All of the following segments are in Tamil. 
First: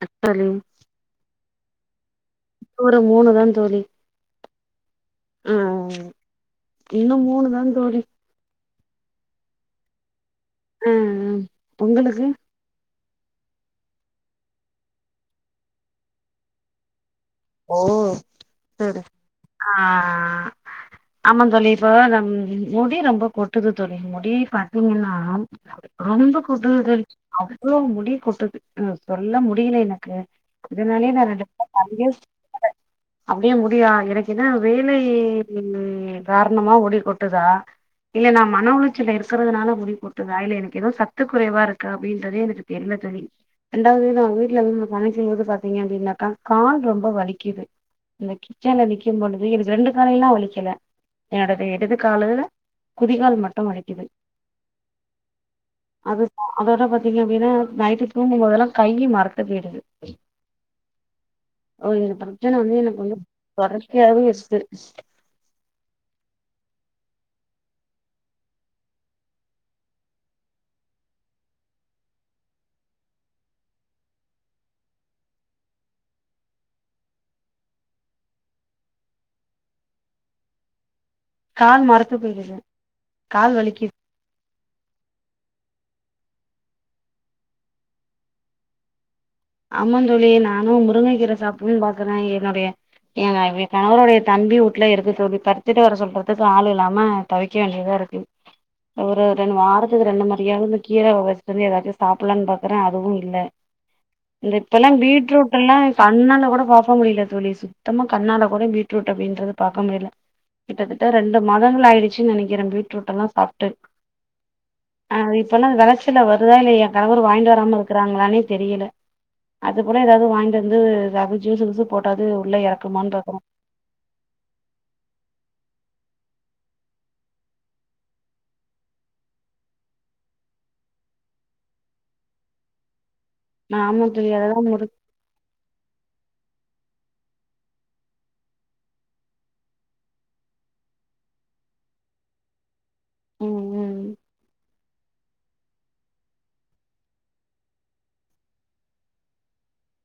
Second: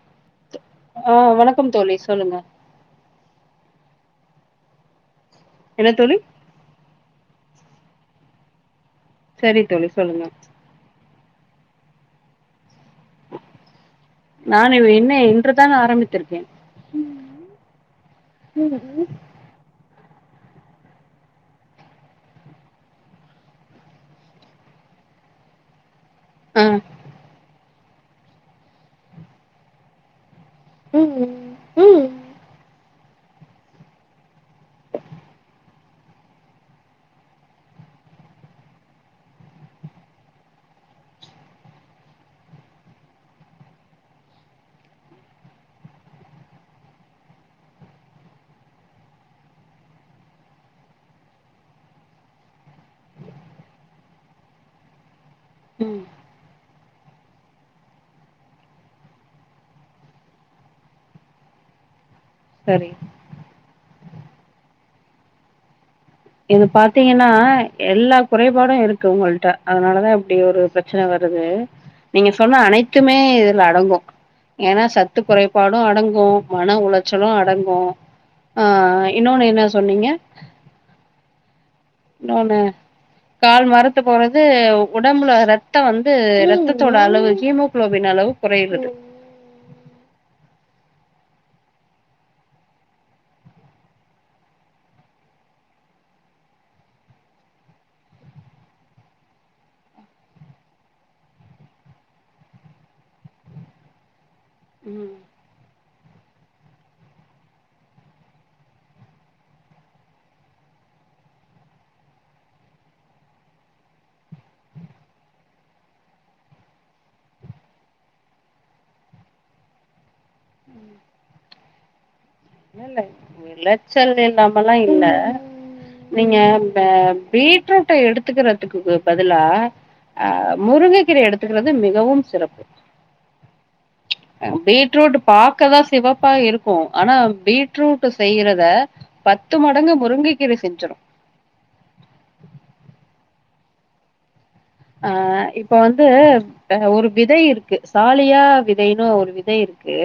[unintelligible] தோழி க்கம் தோழி சொல்லுங்க ஒரு மூணுதா தோழி என்ன உம் தோழி இன்னும் மூணுதா தோழி சரி தோழி சொல்லுங்க ம் ம் உங்களுக்கு நானு என்ன இன்றுதா ஆரம்பித்திருக்கே ம் ஓ சரி ஆஹ் ஆஹ் ஆமா தோழி இப்ப நம் முடி ரொம்ப கொட்டுது தோழி முடி பாத்தீங்கன்னா ரொம்ப ஆ [unintelligible] அது அவ்ளோ முடி கொட்டுது ஆ சொல்ல முடியல எனக்கு அதனாலே நா ம் [unintelligible] அப்டியே முடியா இறக்கிது வேலை காரணமா முடி கொட்டுதா இல்ல நான் மன உளிச்சல இருக்கறிறதுனால முடி கொட்டுதா இல்ல எனக்கு ஏதோ சத்து குறைவா இருக்கு அப்டின்றதே எனக்கு தெரியல தோழி ரெண்டாவது நான் வீட்டுல இருந்து கணக்கு வந்து பாார்த்தீங்க அப்டின்னாக்கா கால் ரொம்ப வலி க்கிது இந்த கிச்சன்ல நிக்கும் பொழுது எனக்கு ரெண்டு காலெல்லாம் வலிக்கல என்னோடது இடது காலு குதிகால் மட்டும் வலிக்குது அது அதோட பத்த இதைவிட நைட்டு தூங்கும் போதெல்லாம் கையில் மறத்து போகுது பிரஜனை வந்து சரி எனக்கு [inaudible] [unintelligible] இது பாத்தீங்கன்னா எல்லா குறைபாடும் இருக்கு உங்கள்ட அதனாலதான் இப்டி ஒரு பிரச்சனை வருது நீங்க சொன்ன அனைத்துமே இதுல அடங்கும் ஏன்னா சத்து குறைபாடும் அடங்கும் மன உளைச்சலும் அடங்கும் ஆஹ் இன்னொன்னு என்ன சொன்னீங்க கால் மரத்து போயிடுது நொண்ணு கால் மரத்து போறது உடம்புல ரத் ரத்தம் வந்து ரத்தத்தோட அளவு ஹீமோகுளோபின் அளவு கொறைறது ஆமா தோழி நானும் முருங்கை கீரை சாப்பிடணன்னு பாக்குறேன் என்னுடைய என் கணவருடைய தம்பி வீட்ல இருக்கு த சொல்லி பருத்திட்டு வர சொல்றதுக்கு ஆள இல்லாம துவக்க வேண்டியதா இருக்கு ஒரு ரெண்டு வாரத்துக்கு ரெண்டு மாரியாவது இந்த கீரை வச்சுட்டு வந்து எதாச்சும் சாப்பிடலாம்னு பாக்குறேன் அதுவும் இல்ல இந்த இப்பெல்லாம் ம் பீட்ரூட் எல்லாம் கண்ணால கூட பாக்க முடியல தோழிஸ் சுத்தமா கண்ணால கூட பீட்ரூட் அப்படின்றது பாக்க முடியல கிட்டத்தட்ட ரெண்டு மதங்களா ஆயிடுச்சுனு நினைக்கிறேன் பீட்ரூட் எல்லாம் சாப்பிட்டு இப்பெல்லாம் விளைச்சல வருதா இல்லை என் கணவரு வாங்கிட்டு வராம இருக்கிறாங்களானே தெரியல அது போற ஏதாவது வாங்கி ந்து ரவி ஜசு கிசு போட் இல்ல விளச்சல் இல்லாமலாம் இல்ல நீங்க பீட்ரூட்டை எடுத்துக்கிறதுக்கு பதிலா அ முருங்கைக்கீரை எடுத்துக்கிறது மிகவும் சிறப்பு நாம தோழி அததா முடி பீட்ரூட் பாகதான் சிவப்பா இருக்கும் [inaudible] ஆனா பீட்ரூட் செய்றத பத்து மடங்கு முருங்கைக்கிர செஞ்சிடும் ம் ம் ஆ இப்ப வந்து ஒரு விதை இருக்கு சாலியா விதைன்னு ஒரு விதை இருக்கு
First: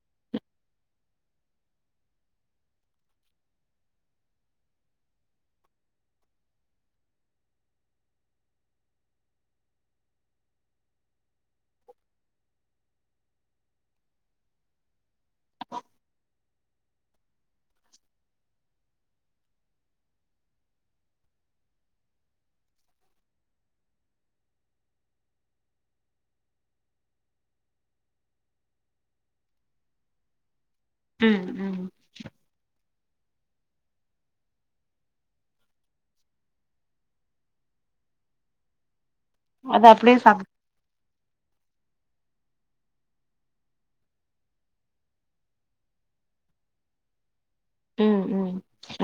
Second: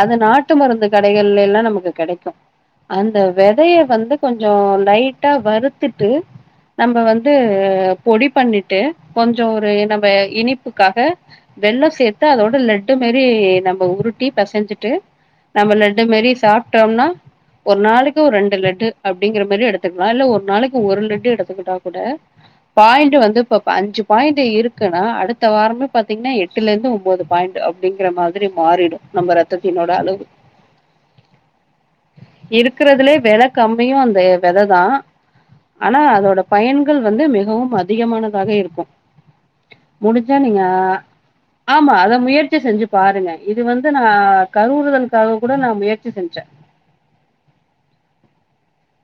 அது நாட்டு மருந்து கடைகள் எல்லாம் நமக்கு கெடைக்கும் அந்த விதைய வந்து கொஞ்சம் லைட்டா வருறுத்தட்டு நம்ம வந்து பொடி பண்ணி டே கொஞ்சம் ஒரு நம்ம இனிப்புக்காக வெள்ளம் சேர்த்து அதோட லட்டு மரி நம்ம உருட்டி பசஞ்சிட்டு நம்ம லட்டு மரி சாப்பிட்டோம்னா ஒரு நாளைக்கு ஒரு ரெண்டு லட்டு அப்டிங்கிற மாதிரி எடுத்துக்கலாம் இல்ல ஒரு நாளைக்கு ஒரு லட்டு எடுத்துக்கிட்டா கூட பாயிண்ட வந்து ப்பப் இ அஞ்சு பாயிண்ட் இருக்குன்னா அடுத்த வாரமே பாத்தீங்கன்னா எட்டுல இருந்து ஒன்பது பாயிண்ட் அப்டிங்கிற மாரி மாறிடும் நம்ம ரத்தத்தினோட அளவு உம் உம் வில கம்மியும் அந்த விதை தான் ஆனா அதோட பயன்கள் வந்து மிகவும் அதிகமான [inaudible] இருக்கும் அது அப்டியே முடிச்ச சாப் நீங்க ஆமா அத முயற்சி செஞ்சு பாருங்க இது வந்து நான் கருவுறுதல் காக கூட நான் முயற்சி செஞ்சேன்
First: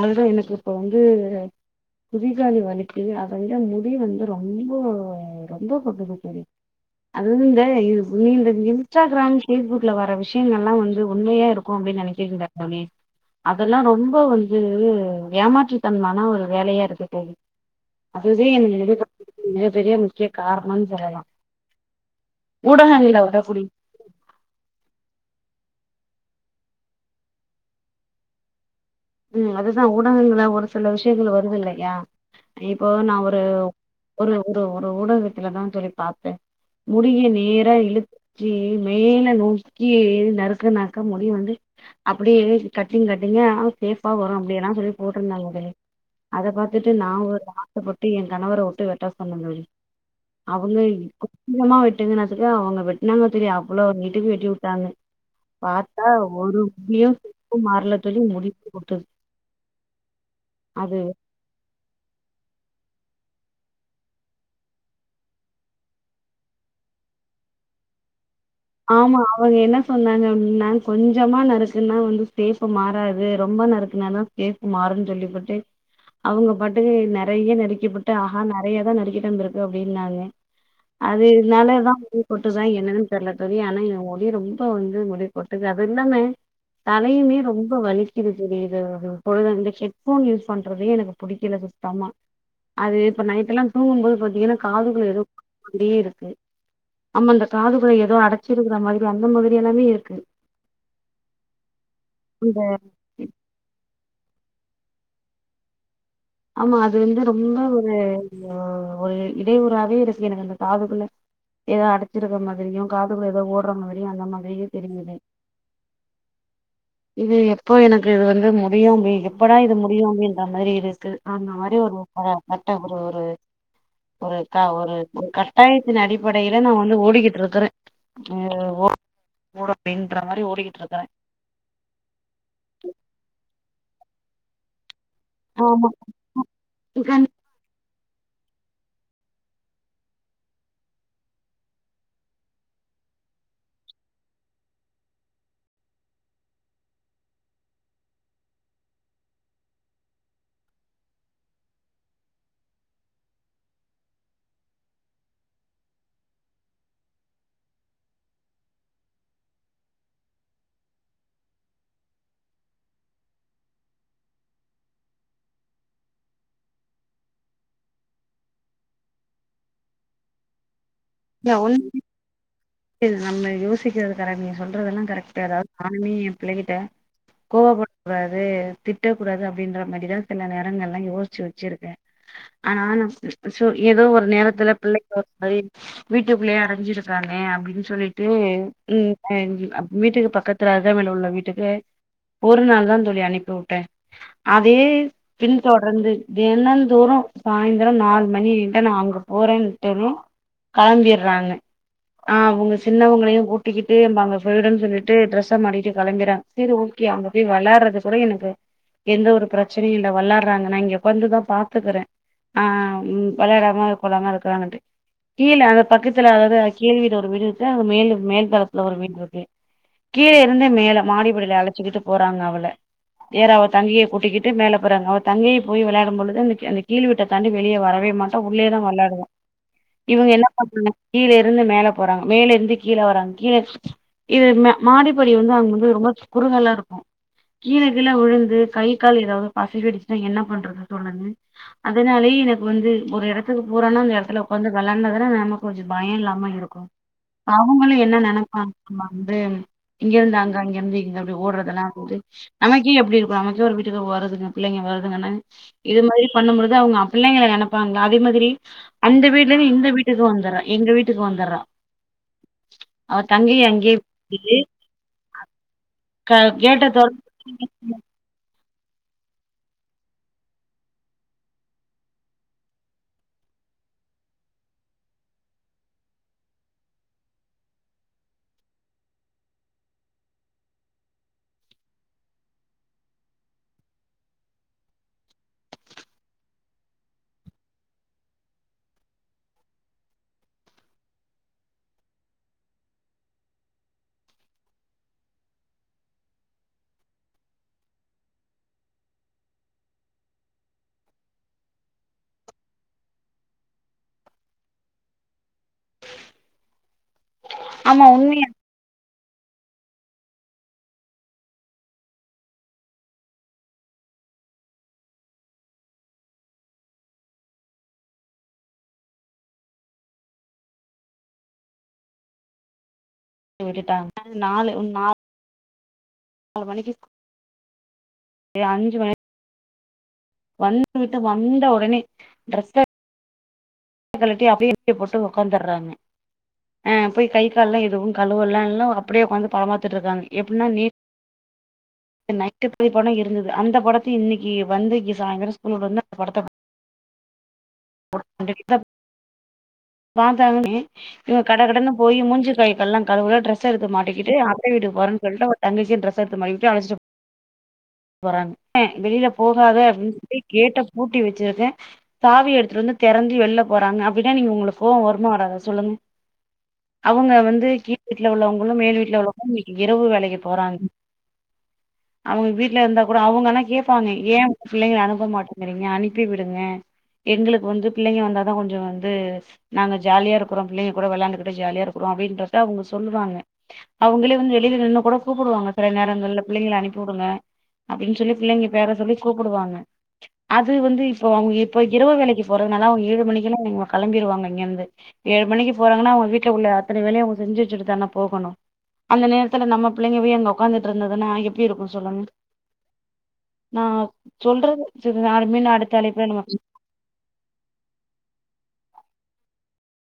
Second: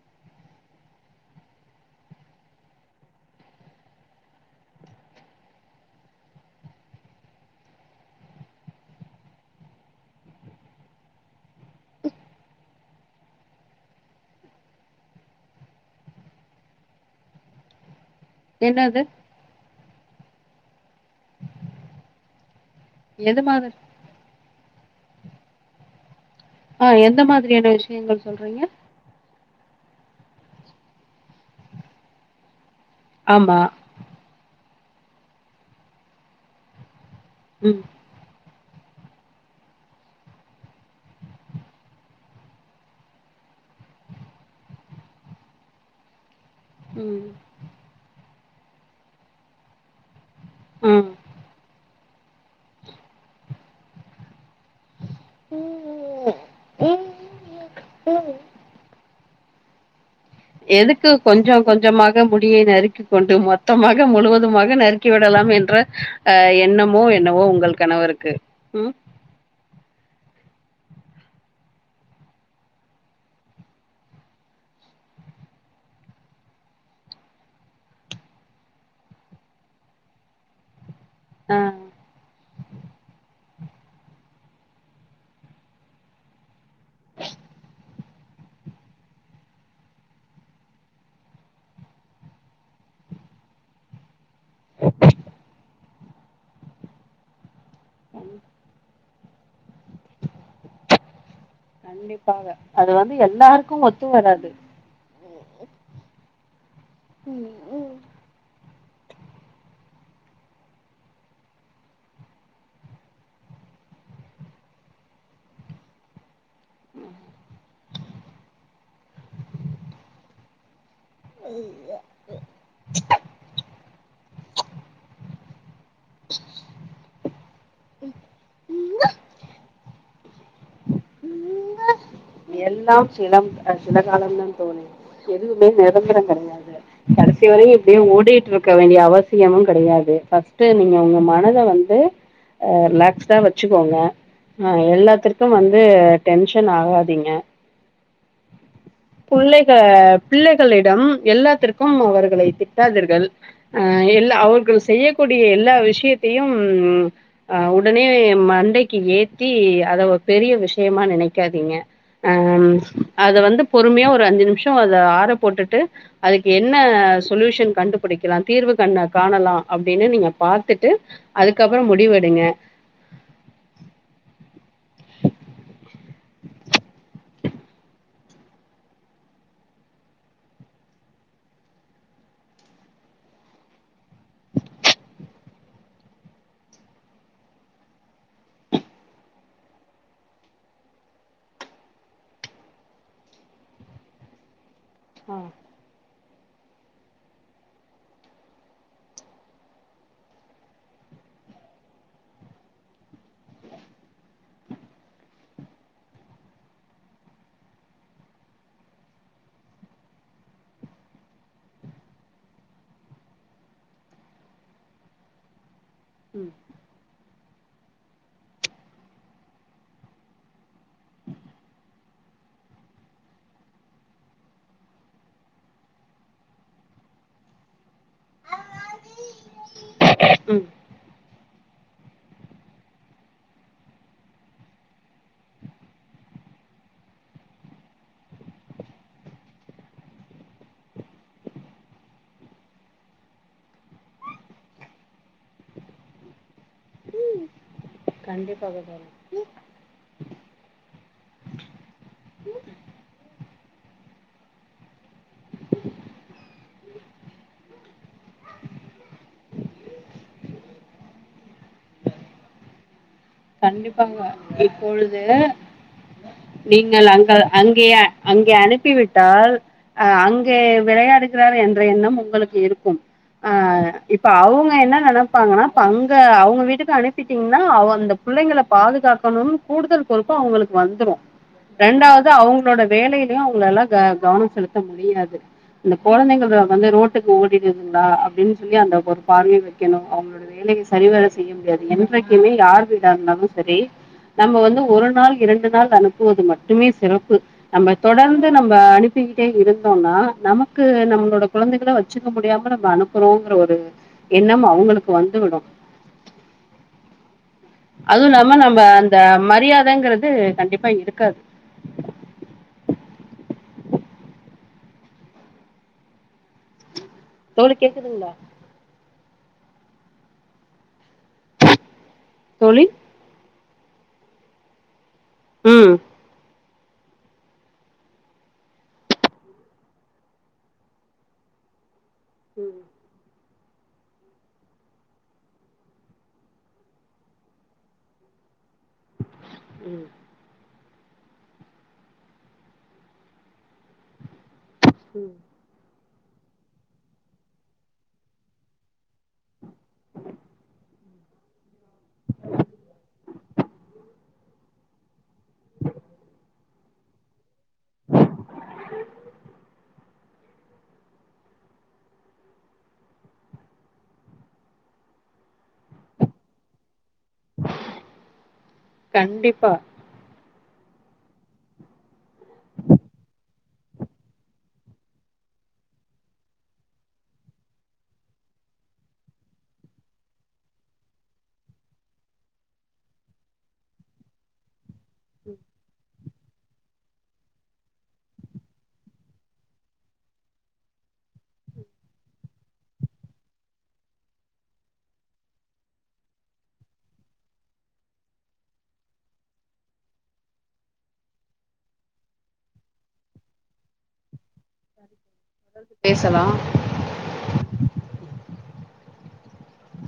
அது தா எனக்கு இப்ப வந்து குதிகாலி வலக்கு அதட முடி வந்து ரொம்ப ரொம்ப கொட்டுது அதுந்து இந்த ரீல் இந்த இன்ஸ்டாகிராம் பேஸ்புக்ல வர விஷயங்கள் எல்லாம் வந்து உண்மையா இருக்கும் அப்படின்னு நினைக்கக்கா சொி அதெல்லாம் ரொம்ப வந்து இது ஏமாற்றுத்தன்மான ஒரு வேலையா இருக்கு தோழி என்னது [unintelligible] இைய முக்கிய காரணம் சொல்லலாம் ஊட ஆங்கல உட எது குடி மாதிரி அஹ் எந்த மாதிரியான விஷயங்கள் சொல்றீங்க ம் அதுதான் ஊடகங்களல ஒரு சில விஷயங்கள் வருது இல்லையா இப்போ நான் ஒரு ஆமா ஒரு ஒரு ஒரு ஊடகத்துல தான் தோழி பார்த்தேன் முடிய நேரா ம் இழு ப்டி மேல நோக்கி நறுக்குனாக்கா முடி வந்து அப்படியே கட்டிங் கட்டிங்கா சேஃபா வரும் அப்டியெல்லாம் சொல்லி போட்டிருந்தாங்க உங்களே அதை பாத்துட்டு நான் ம் ஒரு ஆசைப்பட்டு எங்க கணவர உட்டு வெட்ட சொன்னந் [unintelligible] அவங்க ம் கொஞ்சமா விங்கனாதுக்கு அவங்க வெட்டினாங்க திரீ அவ்ளோ நீட்டுக்குவெட்டி உட்டாங்க பாத்தா ஒரு முடியும் சப்பு மாறல சொல்லி முடிச்ச எதுக்கு கொஞ்சம் கொஞ்சமாக முடிய நறுக்கி கொண்டு மொத்தமாக முழுவதுமாக நறுக்கி விடலாம் என்ற அஹ் எண்ணமோ என்னவோ உங்கள் கணவருக்கு ம் ஆமா அவக என்ன சொன்னாங்க ஒன்ன கொஞ்சமா நறுக்குன்னா வந்து சேப்ப மாறாது ரொம்ப நறுக்குனாதான் சேப்பு மாறன்னு சொல்லிபுட்டு அவங்க பாட்டு நிறைய நறுக்கப்புட்டு அஹா நிறைய தான் நறுக்கட்ட இருக்கு அப்படின்னாங்க அது ஆ இதனாலதான் உ போட்டுதான் என்னன்னு தெரல ரிய ஆனா என் முடி ரொம்ப வந்து முடி கொட்டுது அது இல்லாமே தலையுமே ரொம்ப வலிக்குது தெரியது பொழுத ஹெட்போன் யூஸ் பண்றதே எனக்கு பிடிக்கல சுத்தமா அது இப்ப நைட்டலாம் தூங்கும் போது ஏன்னா காதுகள் [unintelligible] [unintelligible] காதுகுள்ள ஏதோ அட மாதிரி அந்த மாதிரி எல்லாமே இருக்கு கண்டிப்பாக இந்த அது வந்து எல்லாருக்கும் ஒத்து வராது ஆமா அது வந்து ரொம்ப ஒரு உம் ஒரு இடையூறாவே இருக்கு எனக்கு அந்த காதுகள்ள ஏதோ அடைச்சிருக்க மாதிரியும் காதுகுள்ள ஏதோ ஓடுற மாதிரியும் அந்த மாதிரியும் தெரியுது இது எப்போ எனக்கு இது வந்து முடியும் அ எப்படா இது முடியும் அப்டின்ற மாதிரி இருக்கு அந்த மாரி ஒரு கட்ட ஒரு ஒரு ஒருக்க ஒரு ஒரு கட்டாய அடிப்படையில நான் வந்து ஓடிகிட்டுருக்குறேன் அப்படின்ற மாரி ஓடிகிட்டுருக்கிறேன் எல்லாம் சிலம் [unintelligible] இந்த காலந்தான் தோன எதுவுமே ஆமா நிரந்தரம் கெடையாது கண்டிப்பா கடைசி வரையும் டிய ஓடிட்டு இருக்க வேண்டிய அவசியமும் கெடையாது ஃபர்ஸ்ட் நீங்க உங்க மனத வந்து ரிலாக்ஸ்டா வச்சுக்கோங்க எல்லாத்திர்கும் வந்து டென்சன் ஆகாதி அதிங்க புள்ளக பிள்ளைகளிடம் எல்லாத்திற்கும் அவர்களை திட்டாதீர்கள் அஹ் எல்ல அவர்கள் செய்யக்கூடிய எல்லா விஷயத்தையும் அஹ் உடனே மண்டைக்கு ஏத்தி அத ஒரு பெரிய விஷயமா நெனைக்காதீங்க அஹ் அத வந்து பொறுமையா ஒரு அஞ்சு நிமிஷம் அத ஆற போட்டுட்டு அதுக்கு என்ன சொல்யூஷன் கண்டுபுடிக்கலாம் தீர்வு கண்ண காணலாம் அப்படின்னு நீங்க பாத்துட்டு அதுக்கபபறம் முடிவெடுங்க சரி நம்ம யோசிக்கிறது கர நீங்க சொல்ல அதெல்லாம் கரெக்ட்டா [unintelligible] பிள்ளகிட்ட கோவப்படக் கூடாது திட்டக்கூடாது அப்டின்ற மாதிரிதான் சில நேரங்கள் எல்லாம் யோசிச்சு வச்சிருக்கேன் ஆனா ஏதோ ஒரு நேரத்துல பிள்ளை [unintelligible] மாதிரி வீட்டுக்குள்ளையே அடஞ்சிருக்காங்க [unintelligible] அப்டின்னு சொல்லிட்டு [unintelligible] வீட்டுக்கு பக்கத்துல அருகாமைல உள்ள வீட்டுக்கு ஒரு நாள் தான் தோழி அனுப்பியுட்டேன் அதே ஆ பின் தொடர்ந்து தினந்தோறும் சாய்ந்தரம் நாலு மணிட்ட நான் அங்க போறேன்ட்டு களம்பிடுறாங்க ஆஹ் அவங்க சின்னவங்களையும் கூட்டிக்கிட்டு நாங்க செய்ரோனு சொல்லிட்டு ட்ரெஸ் மாட்டிடு கிளம்பறாங்க சரி ஓகே அவங்க போய் விளையாடுறது கூட எனக்கு எந்த ஒரு பிரச்சனையும் இல் விளையாடுறாங்க நான் இங்க கொந்துதான் பாத்துக்கறேன் ஆஹ் விளையாடாம இரு கொள்ளாம இருக்கறாங்கட்டு கீழ அந்த பக்கத்துல ம் அதாவது கீழ்வீடு ஒரு வீடு இருக்கு அந்த மேல மேல் தலத்துல ஒரு வீடு இருக்கு கீழே இருந்தே மேல மாடிபடில அழைச்சுக்கிட்டு போறாங்க அவள வேற அவள் தங்கையை கூட்டிக்கிட்டு மேலே போறாங்க அவள் தங்கையை போய் விளையாடும் பொழுது அவ அந்த கீழ் வீட்ட தாண்டி வெளியே வரவே மாட்டா உள்ளேயேதான் விளையாடுவா இவங்க என்ன ம் [unintelligible] [unintelligible] மேல போறாங்க மேலர்ந்து கீழ வராங்க கீழ கீழ மா மாடி படி வந்து அவங்க வந்து ரொம்ப குறுகலா இருக்கும் கீழ கீழ விழுந்து கை கால் ஏதாவது பேசகிருசினா என்ன பண்றது தோழரே அதனாலயே எனக்கு வந்து ஒரு எடத்துக்கு போறானா அந்த எடத்துல உக்காந்து வெலான்டா தான [unintelligible] கொஞ்சம் பயம் இல்லாம இருக்கும் மா இருக்கும் [unintelligible] அவங்களும் என்ன நெனப்பா கண்டிப்பாக நம்ம தோழி வந்து இங்க இருந்து அங்க அங்க இருந்து அப்படி ஓடுறதுெல்லாம் வந்து நமக்கே எப்படி இருக்கும் நமக்கு ஒரு வீட்டுக்கு வரதுக்கு பிள்ளைங்க வருதுங்க இது மாதிரி பண்ணும்பது அவங்க பிள்ளைங்க நினைப்பாங்கள அதே மாதிரி அந்த வீட்டுல இருந்து இந்த வீட்டுக்கு வந்தறாஎங்க வீட்டு வீட்டுக்கு வந்தறா கண்டிப்பாங்க இப்பொழுது க கேட்ட நீங்கள் தொற அங்க அங்கேயே அங்கய அனுப் ப்பி விட்டால் அ அங்கே விளையாடுகிறார் என்ற எண்ணம் உங்களுக்கு இருக்கும் அஹ் இப்ப அவங்க என்ன நெனைப்பாங்கன்னா இப்ப அங்க அவங்க வீட்டுக்கு அனுப்பிட்டீங்கன்னா அந்த புள்ளைங்கள பாதுகாக்கணுன்னு கூடுதல் பொறுப்பு அவங்களுக்கு வந்துரு ரெண்டாவது அவங்களோட வேலையிலயு அவங்களால க கவனம் செலுத்த முடியாது இந்த கொழந்தைங்க வந்து ரோட்டுக்கு ஓடிடுதுங்களா அப்டின்னு சொல்லி அந்த ஒரு பார்வையு வைக்கணு அவங்களோட வேலைய சரிவர செய்ய முடியாது என்றைக்குமே யாரு [unintelligible] இருந்தாலும் சரி நம்ம வந்து ஒரு நாள் இரண்டு நாள் அனுப்புவது மட்டுமே சிறப்பு நம்ம தொடர்ந்து நம்ம அனுப்பிக்கிட்டே இருந்தோம்னா நமக்கு நம்மளோட குழந்தைக வச்சுக்க முடியாம நம்ம அனுப்புறோங்கிற ஒரு எண்ணம் அவங்களுக்கு வந்து விடும் ஆமா அதுவு உண்மையா இல்லாம நம்ம இந்த மரியாதங்கிறது கண்டிப்பா இங்க இருக்காது தோழி கேக்குதுங்களா தோழி விட்டுட்டாங் நாலு நா ம் நாலு [unintelligible] மணிக்கு அஞ்சு மணி வந்து விட்டு வந்த உடனே டிரெஸ்ஸ கழட்டி அப்டியே [unintelligible] போட்டு உக்காந்தர்றாங்க ஆஹ் போய் கை கால் எல்லா எதுவும் கழுவல்லா இல்ல லாம் அப்டியே உக்காந்து படம் ம் பாத்துட்ருக்காங்க எப்டின்னா நீட் [unintelligible] இருந்தது அந்த படத்த இன்னைக் [unintelligible] வந்து இங்க ம் சாய்ந்தரோ ஸ்கூலு [unintelligible] படத்த பா [inaudible] பாத்தாங்கன்னே இவ கட கடன்னு போய் மூஞ்சி கை காலெல்லா கழுவுறா டிரெஸ் எடுத்து மாட்டிக்கிட்டு அத்த வீட்டுக்கு போறேன்னு சொல்ட்டு அவ தங்கச்சியும் டிரெஸ் எடுத்து மாட்டிட்டு அழைச்சிட்டு போறாங்க வெளியில போகாத அப்டின்னு சொல்லி கேட்ட பூட்டி வச்சிருக்கே சாவி எடுத்துட்டு வந்து தெறந்து வெளில போறாங்க அப்டின்னா நீங்க உங்களுக்கு கோவோ வருமா வராதா சொல்லுங்க அவங்க வந்து கீழ் வீட்டுல உள்ளவங்களும் மேல் வீட்டுல உள்ளவங்களும் இன்னைக்கு கண்டிப்பா இரவு வேலைக்கு போறாங் அவங்க வீட் ல்ல இருந்தா கூட அவங்கல்லா கேப்பாங்க ஏன் பிள்ளைங்க அனுப்ப மாட்டேங்கறீங்க அனுப்பி விடுங்க எங்களுக்கு வந்து பிள்ளைங்க வந்தாதா கொஞ்ச வந்து நாங்க ஜாலியா இருக்றோ பிள்ளைங்க கூட வெளையாண்டுக்கிட்டு ஜாலியா இருக்குறோ அப்டின்றத அவங்க சொல்லுவாங்க அவங்களே வந்து வெளில நின்னு கூட கூப்டுவாங்க சில நேரங்கள பிள்ளைங்கள அனுப்பி உடுங்க அப்டின்னு சொல்லி பிள்ளைங்க பேர சொல்லி கூப்டுவாங்க அது வந்து இப்ப அவங்க இப்ப இரவு வேலைக்கு போறதுனால அவுங்க ஏழு மணிக்கெலாம் அவங்க கிளம்பிடுவாங்க இங்க இருந்து ஏழு மணிக்கு போறாங்கன்னா அவுங்க வீட்டுல உள்ள அத்தனை வேலையும் அவுங்க செஞ்சு வச்சுட்டு தானே போகணும் அந்த நேரத்துல நம்ம பிள்ளைங்க போய் அங்க உக்காந்துட்டு இருந்ததுன்னா எப்டி இருக்கும் சொல்லுங்க நான் சொல்றது அருமன் அடுத்தலைப்பு நம்ம பேசலா [unintelligible]